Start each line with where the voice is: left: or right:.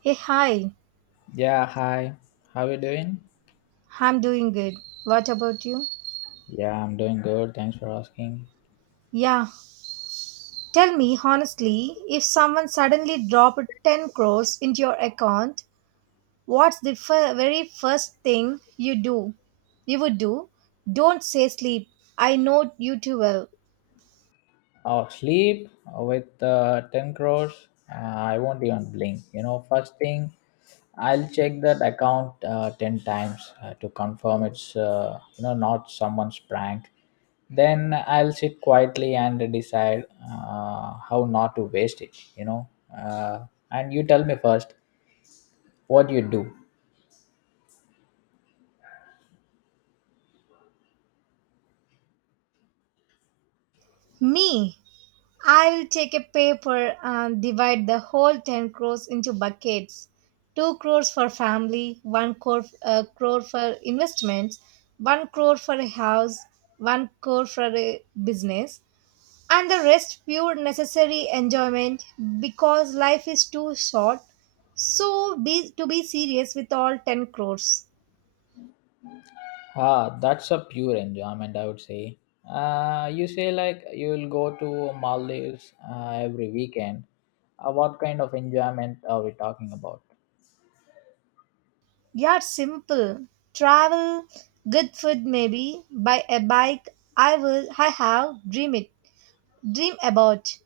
right: Hey, hi.
left: Yeah, hi. How you doing?
right: I'm doing good. What about you?
left: Yeah, I'm doing good. Thanks for asking.
right: Yeah. Tell me honestly, if someone suddenly dropped 10 crores into your account, what's the very first thing you do? You would do? Don't say sleep. I know you too well.
left: Oh, sleep with 10 crores. I won't even blink. You know, first thing, I'll check that account 10 times to confirm it's, you know, not someone's prank. Then I'll sit quietly and decide how not to waste it. Uh, and you tell me first what you do.
right: Me? I will take a paper and divide the whole 10 crores into buckets. 2 crores for family, 1 crore, crore for investments, 1 crore for a house, 1 crore for a business, and the rest pure necessary enjoyment because life is too short. So be to be serious with all 10 crores.
left: Ah, that's a pure enjoyment, I would say. You say like you will go to Maldives every weekend. What kind of enjoyment are we talking about?
right: Yeah, it's simple. Travel, good food maybe, buy a bike. I will I have dream it. Dream about.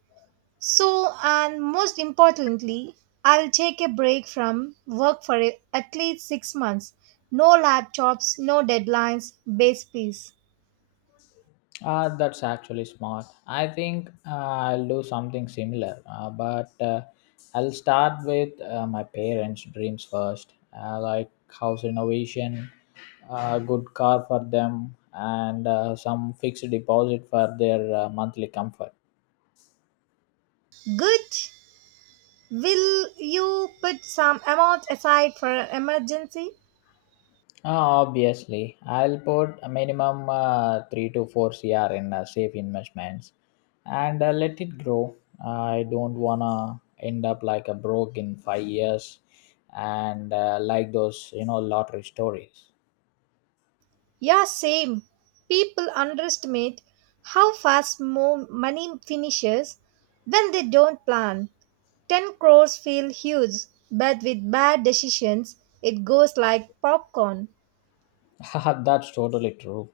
right: So, and most importantly, I'll take a break from work for at least 6 months. No laptops, no deadlines, base peace.
left: That's actually smart. I think I'll do something similar, but I'll start with my parents' dreams first, like house renovation, a good car for them, and some fixed deposit for their monthly comfort.
right: Good. Will you put some amount aside for an emergency?
left: Obviously, I'll put a minimum 3 to 4 CR in safe investments and let it grow. I don't want to end up like a broke in 5 years and like those, you know, lottery stories.
right: Yeah, same. People underestimate how fast money finishes when they don't plan. 10 crores feel huge, but with bad decisions, it goes like popcorn.
left: That's totally true.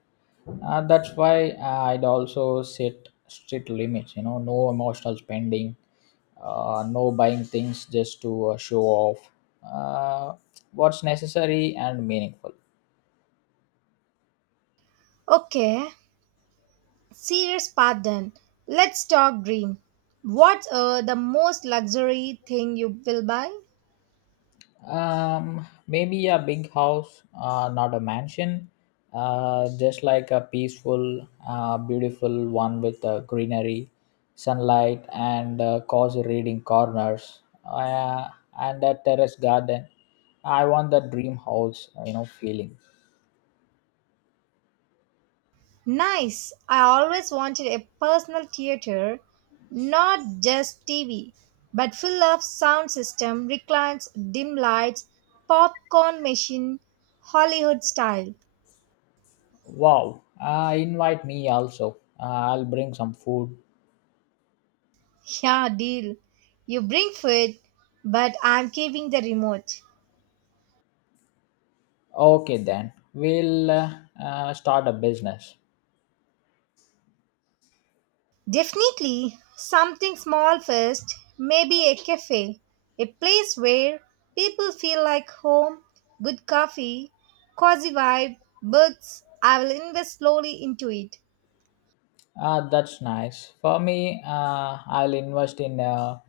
left: That's why I'd also set strict limits, you know, no emotional spending, no buying things just to show off uh, what's necessary and meaningful.
right: Okay, serious part then. Let's talk dream. What's the most luxury thing you will buy?
left: Maybe a big house, not a mansion, just like a peaceful, beautiful one with greenery, sunlight, and cozy reading corners, and a terrace garden. I want the dream house, you know, feeling.
right: Nice. I always wanted a personal theater, not just TV, but full of sound system, reclines, dim lights, popcorn machine, Hollywood style.
left: Wow, invite me also. I'll bring some food.
right: Yeah, deal. You bring food, but I'm keeping the remote.
left: Okay, then we'll start a business.
right: Definitely something small first, maybe a cafe, a place where people feel like home, good coffee, cozy vibe, books. I will invest slowly into it.
left: Ah, that's nice. For me, I'll invest in a,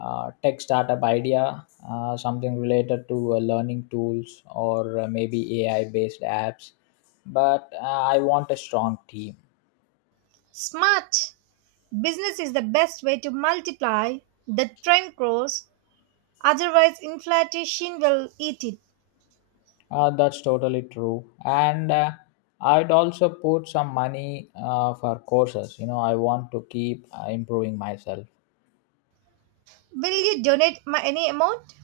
left: uh tech startup idea, something related to learning tools or maybe AI-based apps. But I want a strong team.
right: Smart business is the best way to multiply the trend grows, otherwise, inflation will eat it.
left: That's totally true. And I'd also put some money for courses. You know, I want to keep improving myself.
right: Will you donate my any amount?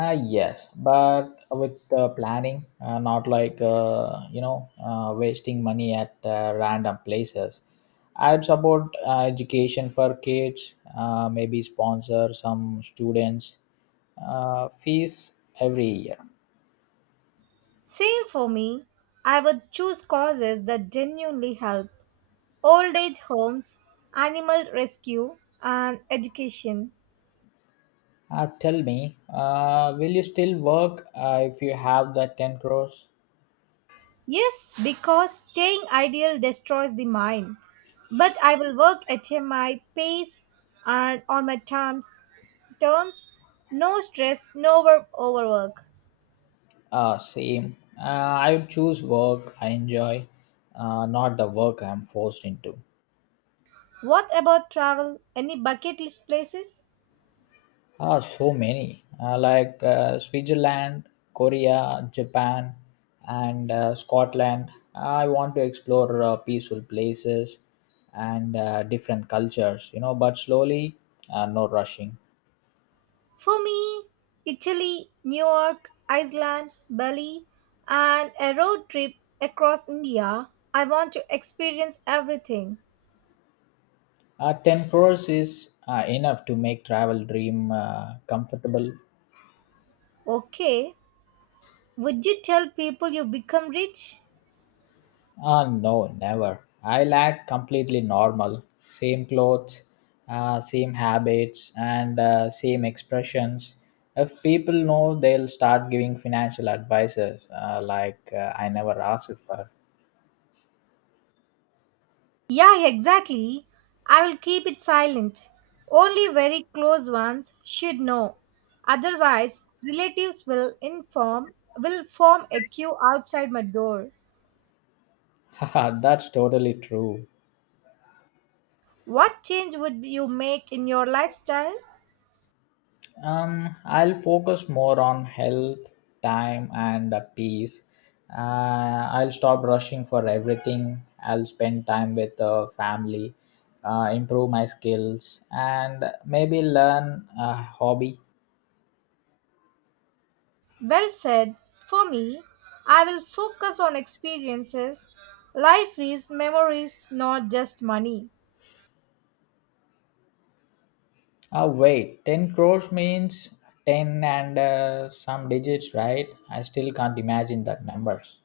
left: Yes, but with planning, not like you know wasting money at random places. I'd support education for kids. Maybe sponsor some students' fees every year.
right: Same for me. I would choose causes that genuinely help old age homes, animal rescue, and education.
left: Tell me, will you still work if you have that 10 crores?
right: Yes, because staying ideal destroys the mind. But I will work at my pace and on my terms. Terms, no stress, no work overwork.
left: Same. Uh, I would choose work I enjoy, not the work I'm forced into.
right: What about travel? Any bucket list places?
left: Ah, so many like Switzerland, Korea, Japan, and Scotland. I want to explore peaceful places and different cultures, you know, but slowly, no rushing.
right: For me, Italy, New York, Iceland, Bali, and a road trip across India. I want to experience everything.
left: 10 crores is enough to make travel dream comfortable.
right: Okay, would you tell people you become rich?
left: Ah, no, never. I like completely normal. Same clothes, same habits, and same expressions. If people know, they'll start giving financial advices like I never asked for.
right: Yeah, exactly. I will keep it silent. Only very close ones should know. Otherwise, relatives will inform will form a queue outside my door.
left: Haha, that's totally true.
right: What change would you make in your lifestyle?
left: I'll focus more on health, time, and peace. I'll stop rushing for everything. I'll spend time with family, improve my skills, and maybe learn a hobby.
right: Well said. For me, I will focus on experiences. Life is memories, not just money.
left: Wait, 10 crores means 10 and some digits, right? I still can't imagine that numbers.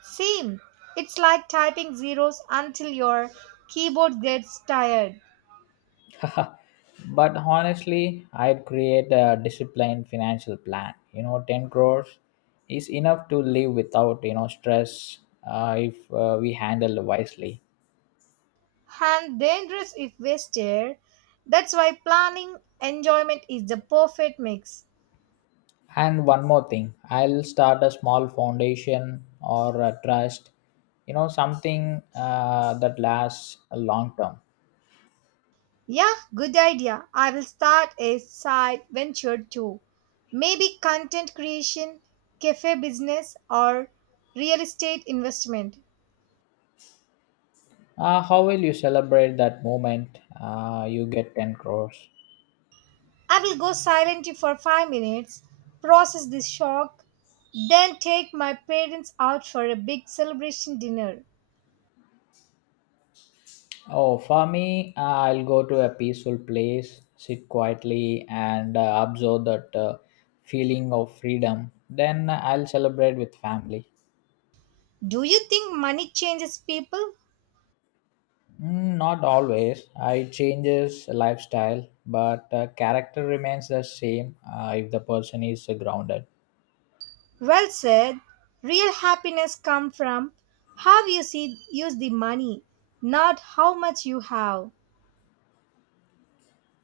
right: Same. It's like typing zeros until your keyboard gets tired
left: But honestly, I'd create a disciplined financial plan. You know, 10 crores is enough to live without, you know, stress, if we handle wisely.
right: and dangerous if wasted. That's why planning enjoyment is the perfect mix.
left: And one more thing, I'll start a small foundation or a trust, you know, something that lasts a long term.
right: Yeah, good idea. I will start a side venture too. Maybe content creation, cafe business, or real estate investment.
left: How will you celebrate that moment you get 10 crores?
right: I will go silent for 5 minutes, process this shock, then take my parents out for a big celebration dinner.
left: Oh, for me, I'll go to a peaceful place, sit quietly, and absorb that feeling of freedom. Then I'll celebrate with family.
right: Do you think money changes people?
left: Mm, not always. I changes lifestyle, but character remains the same if the person is grounded.
right: Well said. Real happiness comes from how you see use the money, not how much you have.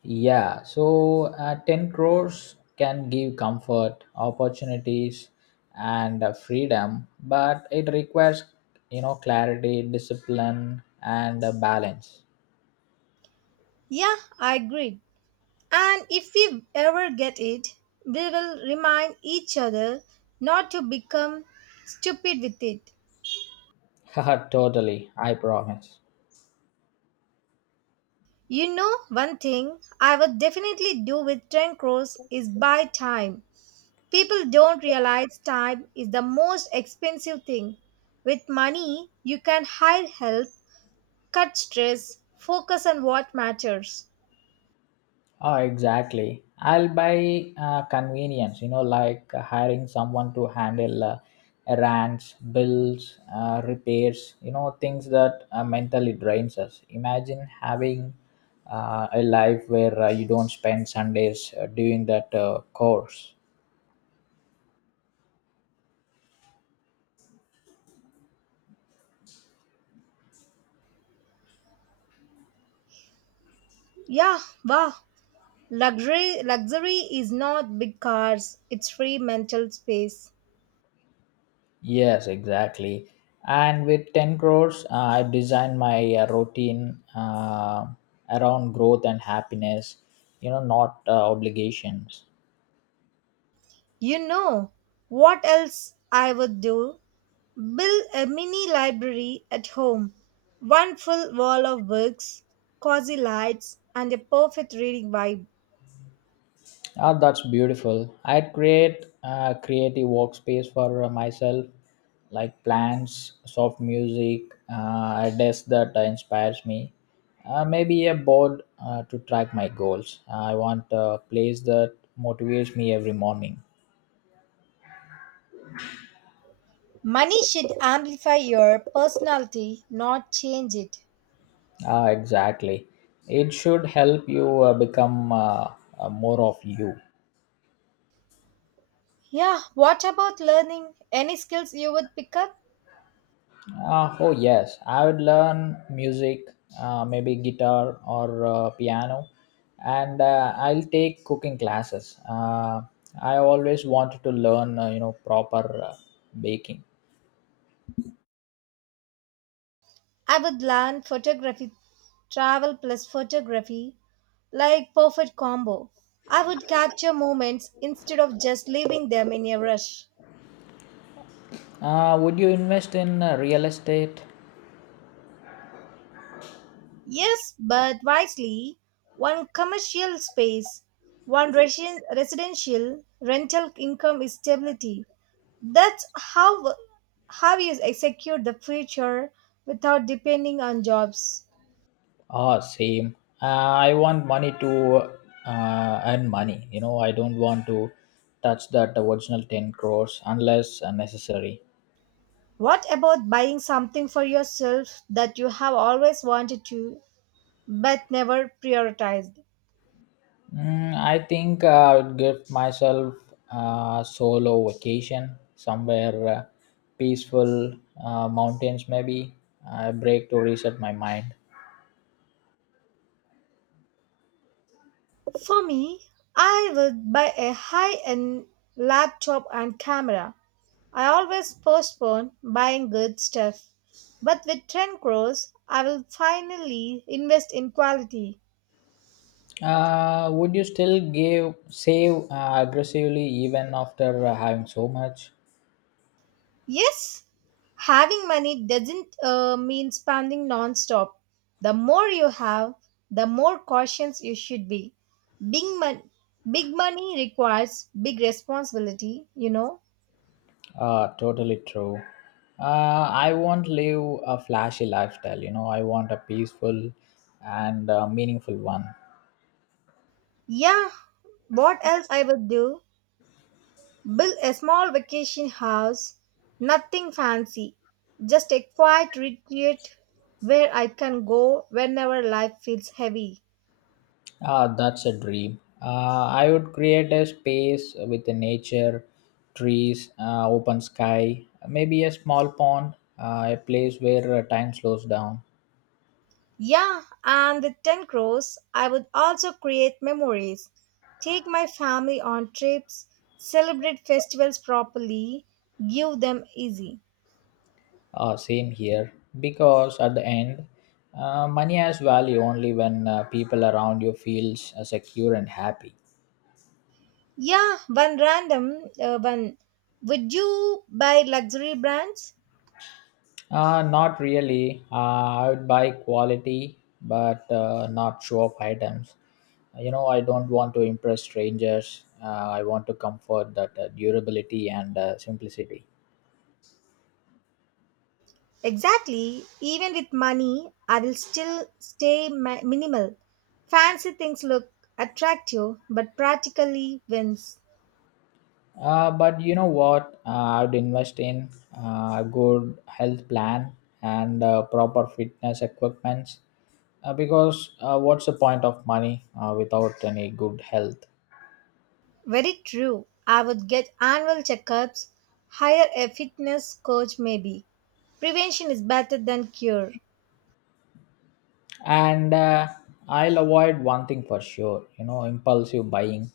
left: Yeah, so 10 crores can give comfort, opportunities, and freedom, but it requires, you know, clarity, discipline, and balance.
right: Yeah, I agree. And if we ever get it, we will remind each other not to become stupid with it.
left: Haha, totally, I promise.
right: You know, one thing I would definitely do with 10 crores is buy time. People don't realize time is the most expensive thing. With money, you can hire help, cut stress, focus on what matters.
left: Oh, exactly. I'll buy convenience, you know, like hiring someone to handle errands, bills, repairs, you know, things that mentally drains us. Imagine having a life where you don't spend Sundays doing that course.
right: Yeah, wow. Luxury is not big cars, it's free mental space.
left: Yes, exactly. And with 10 crores, I designed my routine around growth and happiness, you know, not obligations.
right: You know what else I would do? Build a mini library at home. One full wall of books, cozy lights, and a perfect reading vibe.
left: Ah, that's beautiful. I'd create a creative workspace for myself, like plants, soft music, a desk that inspires me, maybe a board to track my goals. I want a place that motivates me every morning.
right: Money should amplify your personality, not change it.
left: Ah, exactly. It should help you become more of you.
right: Yeah, what about learning? Any skills you would pick up?
left: Oh yes, I would learn music, maybe guitar or piano, and I'll take cooking classes. I always wanted to learn, you know, proper baking.
right: I would learn photography, travel plus photography, like perfect combo. I would capture moments instead of just leaving them in a rush.
left: Would you invest in real estate?
right: Yes, but wisely. One commercial space, one residential rental income is stability. That's how you secure the future without depending on jobs.
left: Ah, same. I want money to earn money. You know, I don't want to touch that original 10 crores unless necessary.
right: What about buying something for yourself that you have always wanted to but never prioritized?
left: Mm, I think I would give myself a solo vacation somewhere peaceful, mountains maybe, a break to reset my mind.
right: For me, I would buy a high-end laptop and camera. I always postpone buying good stuff, but with 10 crores, I will finally invest in quality.
left: Would you still give save aggressively even after having so much?
right: Yes, having money doesn't mean spending non-stop. The more you have, the more cautious you should be. Big mon- big money requires big responsibility, you know.
left: Totally true. I won't live a flashy lifestyle. You know, I want a peaceful and meaningful one.
right: Yeah, what else I would do? Build a small vacation house, nothing fancy, just a quiet retreat where I can go whenever life feels heavy.
left: Ah, that's a dream. I would create a space with the nature, trees, open sky, maybe a small pond, a place where time slows down.
right: Yeah, and with 10 crores, I would also create memories, take my family on trips, celebrate festivals properly, give them easy.
left: Same here, because at the end, money has value only when people around you feels secure and happy.
right: Yeah, one random one. Would you buy luxury brands?
left: Not really. I would buy quality, but not show off items. You know, I don't want to impress strangers. I want to comfort that durability and simplicity.
right: Exactly. Even with money, I will still stay minimal. Fancy things look attractive, but practically wins.
left: But you know what? I would invest in a good health plan and proper fitness equipments. Because what's the point of money without any good health?
right: Very true. I would get annual checkups, hire a fitness coach maybe. Prevention is better than cure.
left: And I'll avoid one thing for sure, you know, impulsive buying.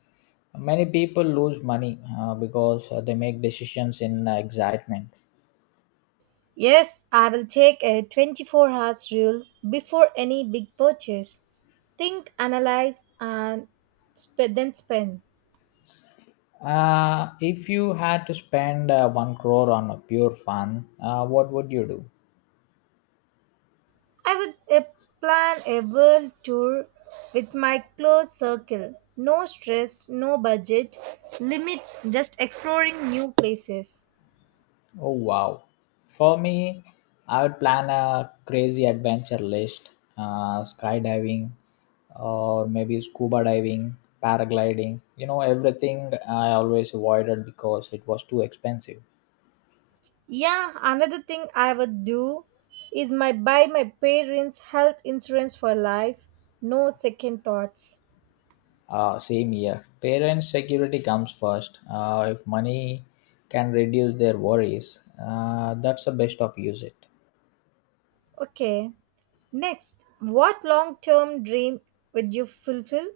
left: Many people lose money because they make decisions in excitement.
right: Yes, I will take a 24 hours rule before any big purchase. Think, analyze, and then spend.
left: If you had to spend 1 crore on a pure fun, what would you do?
right: I would plan a world tour with my close circle. No stress, no budget, limits, just exploring new places.
left: Oh, wow. For me, I would plan a crazy adventure list, skydiving or maybe scuba diving, paragliding, you know, everything I always avoided because it was too expensive.
right: Yeah, another thing I would do is my buy my parents' health insurance for life. No second thoughts.
left: Same here. Parents' security comes first. If money can reduce their worries, that's the best of use it.
right: Okay. Next, what long-term dream would you fulfill?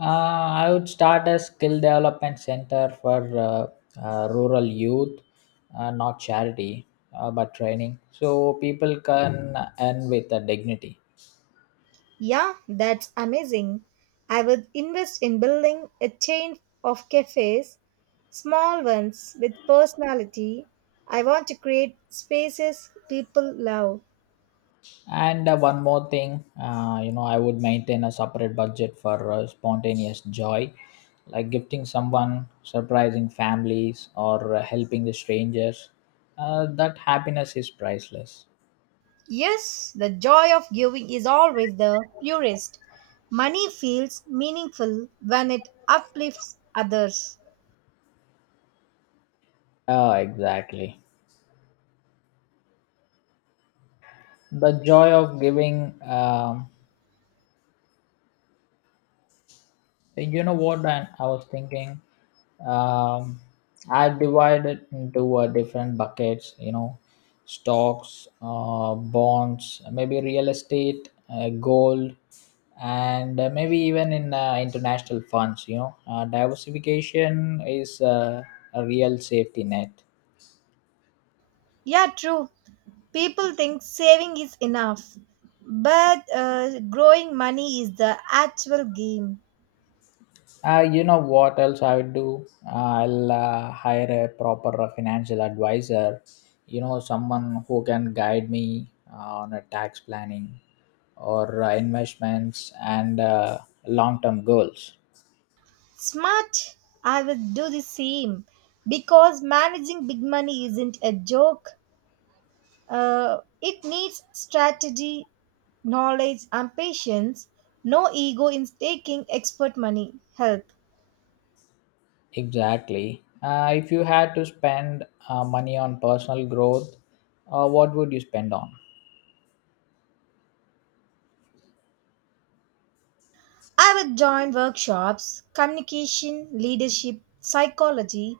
left: I would start a skill development center for rural youth, not charity, but training, so people can earn with a dignity.
right: Yeah, that's amazing. I would invest in building a chain of cafes, small ones with personality. I want to create spaces people love.
left: And one more thing, you know, I would maintain a separate budget for spontaneous joy, like gifting someone, surprising families, or helping the strangers. That happiness is priceless.
right: Yes, the joy of giving is always the purest. Money feels meaningful when it uplifts others.
left: Oh, exactly. The joy of giving. You know what? I was thinking, um, I divided into different buckets. You know, stocks, bonds, maybe real estate, gold, and maybe even in international funds. You know, diversification is a real safety net.
right: Yeah, true. People think saving is enough, but growing money is the actual game.
left: You know what else I would do? I'll hire a proper financial advisor, you know, someone who can guide me on a tax planning or investments and long term goals.
right: Smart, I will do the same because managing big money isn't a joke. It needs strategy, knowledge, and patience. No ego in taking expert money help.
left: Exactly. If you had to spend money on personal growth, what would you spend on?
right: I would join workshops, communication, leadership, psychology,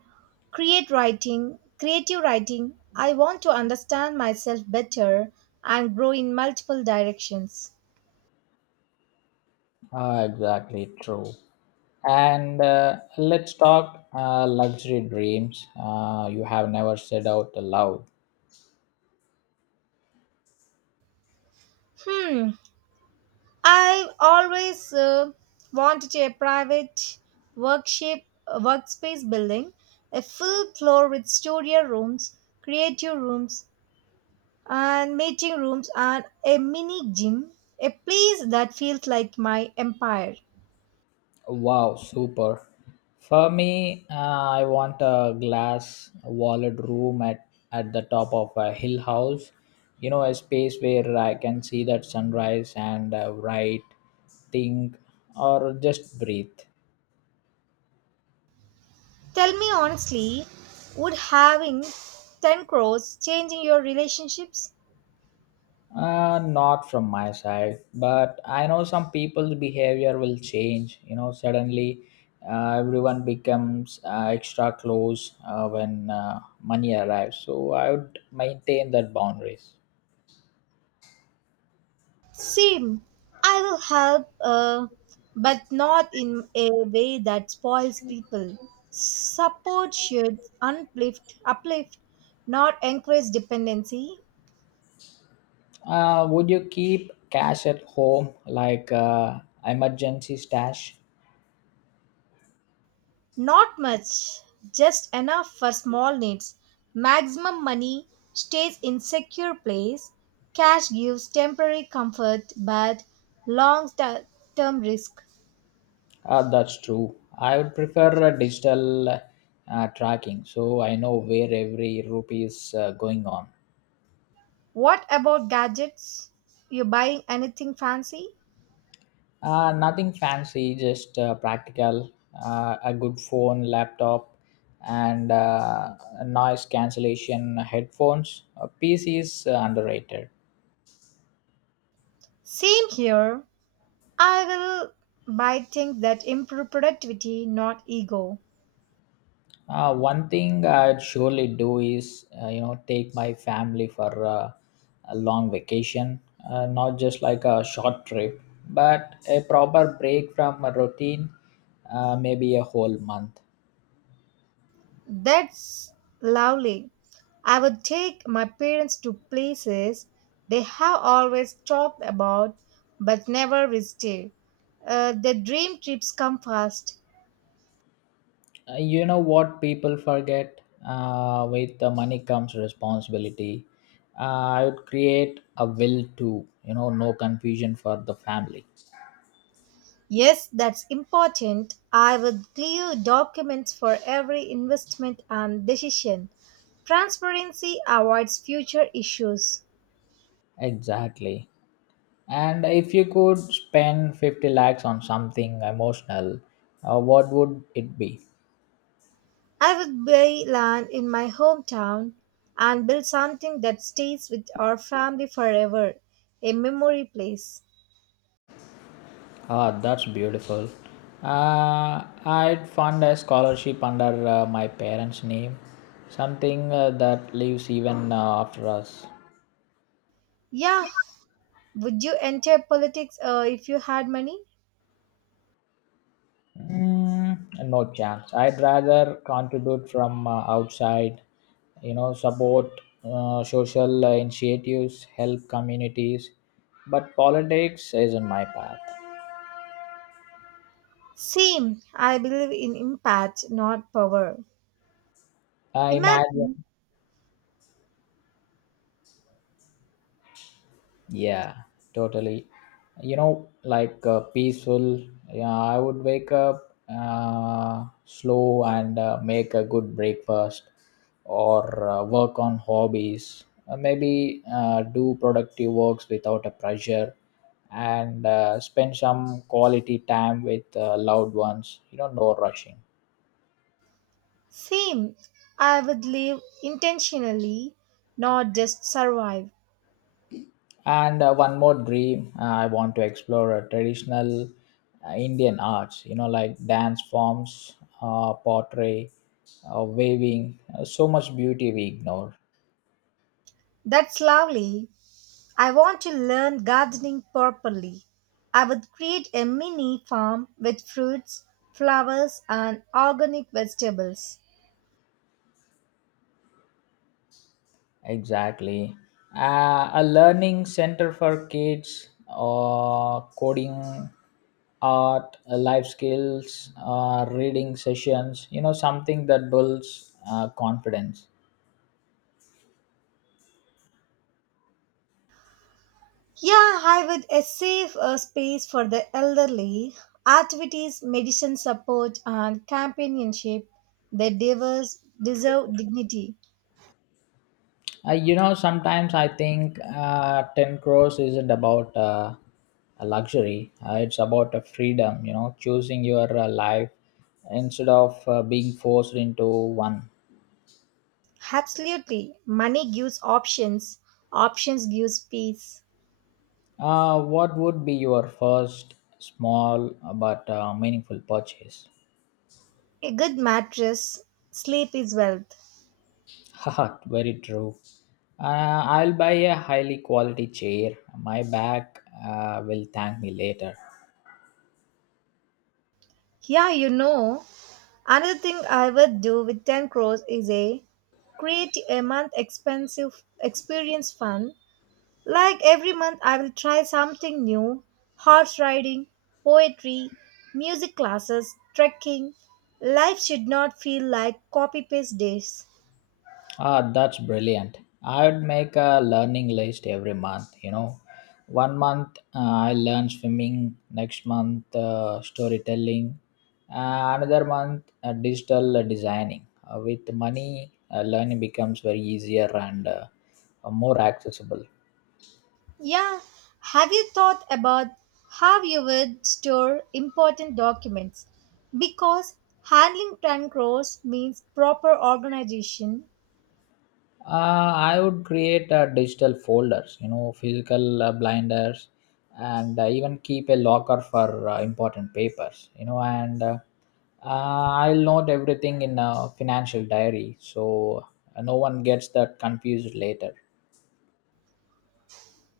right: creative writing. I want to understand myself better and grow in multiple directions.
left: Ah, exactly true. And let's talk luxury dreams you have never said out loud.
right: Hmm. I always wanted a private workshop, workspace building, a full floor with studio rooms, creative rooms, and meeting rooms, and a mini gym. A place that feels like my empire.
left: Wow, super. For me, I want a glass walled room at the top of a hill house. You know, a space where I can see that sunrise and write, think, or just breathe.
right: Tell me honestly, would having 10 crores changing your relationships?
left: Not from my side, but I know some people's behavior will change. You know, suddenly everyone becomes extra close when money arrives. So I would maintain that boundaries.
right: Same. I will help, but not in a way that spoils people. Support should uplift, not encourage dependency.
left: Would you keep cash at home, like emergency stash?
right: Not much, just enough for small needs. Maximum money stays in secure place. Cash gives temporary comfort, but long-term risk.
left: That's true. I would prefer a digital tracking, so I know where every rupee is going on.
right: What about gadgets? You buying anything fancy?
left: Nothing fancy, just practical. A good phone, laptop, and noise cancellation headphones. PC is underrated.
right: Same here. I will buy things that improve productivity, not ego.
left: One thing I'd surely do is, you know, take my family for a long vacation, not just like a short trip, but a proper break from a routine, maybe a whole month.
right: That's lovely. I would take my parents to places they have always talked about but never visited. The dream trips come first.
left: You know what people forget? With the money comes responsibility. I would create a will too. You know, no confusion for the family.
right: Yes, that's important. I would clear documents for every investment and decision. Transparency avoids future issues.
left: Exactly. And if you could spend 50 lakhs on something emotional, what would it be?
right: I would buy land in my hometown and build something that stays with our family forever, a memory place.
left: Ah, that's beautiful. I'd fund a scholarship under my parents' name, something that lives even after us.
right: Yeah, would you enter politics if you had money?
left: Mm, no chance. I'd rather contribute from outside, you know, support social initiatives, help communities, but politics isn't my path.
right: Same, I believe in impact, not power.
left: I imagine.
right: Imagine
left: Yeah, totally. You know, like peaceful. Yeah, I would wake up slow and make a good breakfast, or work on hobbies. Maybe do productive works without a pressure, and spend some quality time with loved ones. You know, no rushing.
right: Same. I would live intentionally, not just survive.
left: And one more dream, I want to explore traditional Indian arts, you know, like dance forms, pottery, weaving. So much beauty we ignore.
right: That's lovely. I want to learn gardening properly. I would create a mini farm with fruits, flowers, and organic vegetables.
left: Exactly, a learning center for kids, coding, art, life skills, reading sessions, you know, something that builds confidence.
right: Yeah, I would save a space for the elderly, activities, medicine support, and companionship. The diverse deserve dignity.
left: You know, sometimes I think 10 crores isn't about a luxury. It's about a freedom, you know, choosing your life instead of being forced into one.
right: Absolutely. Money gives options, options gives peace.
left: What would be your first small but meaningful purchase?
right: A good mattress, sleep is wealth.
left: Haha, very true. I'll buy a highly quality chair. My back will thank me later.
right: Yeah, you know, another thing I would do with 10 crores is a create a month expensive experience fund. Like every month I will try something new, horse riding, poetry, music classes, trekking. Life should not feel like copy paste days.
left: Ah, that's brilliant. I'd make a learning list every month. You know, one month I learn swimming, next month storytelling, another month digital designing. With money, learning becomes very easier and more accessible.
right: Yeah, have you thought about how you would store important documents? Because handling cash means proper organization.
left: I would create digital folders, you know, physical blinders, and even keep a locker for important papers, you know, and I'll note everything in a financial diary, so no one gets that confused later.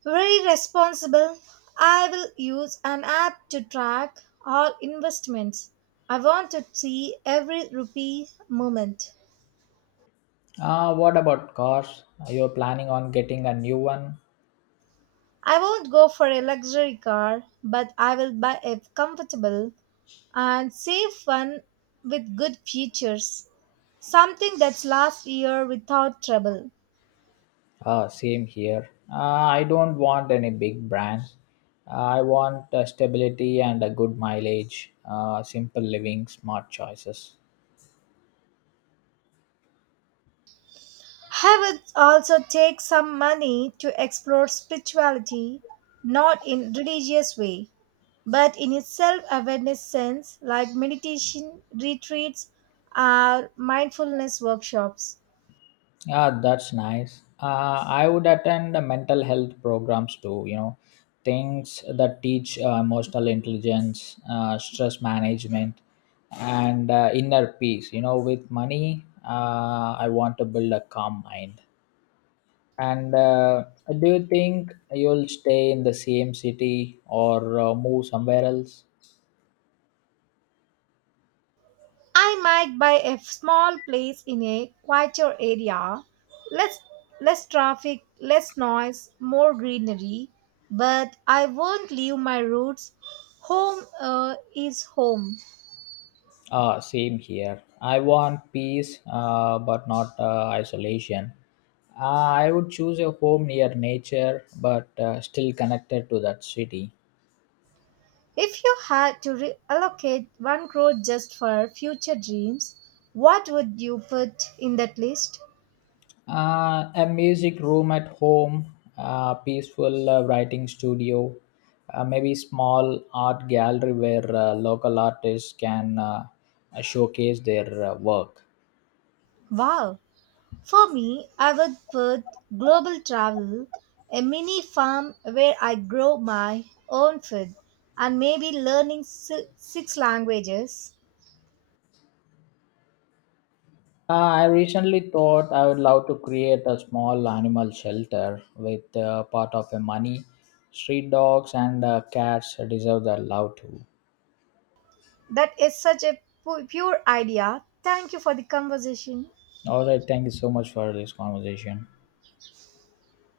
right: Very responsible. I will use an app to track all investments. I want to see every rupee movement.
left: What about cars? Are you planning on getting a new one?
right: I won't go for a luxury car, but I will buy a comfortable and safe one with good features. Something that's last year without trouble.
left: Same here. I don't want any big brand. Ah, I want stability and a good mileage, simple living, smart choices.
right: I would also take some money to explore spirituality, not in religious way, but in a self-awareness sense, like meditation retreats or mindfulness workshops.
left: Yeah, that's nice. I would attend the mental health programs too, you know, things that teach emotional intelligence, stress management, and inner peace. You know, with money, I want to build a calm mind. And do you think you'll stay in the same city or move somewhere else?
right: I might buy a small place in a quieter area, less less traffic, less noise, more greenery, but I won't leave my roots. Home is home.
left: Ah, same here. I want peace, but not isolation. I would choose a home near nature, but still connected to that city.
right: If you had to allocate 1 crore just for future dreams, what would you put in that list?
left: A music room at home, a peaceful writing studio, maybe small art gallery where local artists can showcase their work.
right: Wow. For me, I would put global travel, a mini farm where I grow my own food, and maybe learning six languages.
left: I recently thought I would love to create a small animal shelter with part of the money. Street dogs and cats deserve their love too.
right: That is such a pure idea. Thank you for the conversation.
left: All right, thank you so much for this conversation.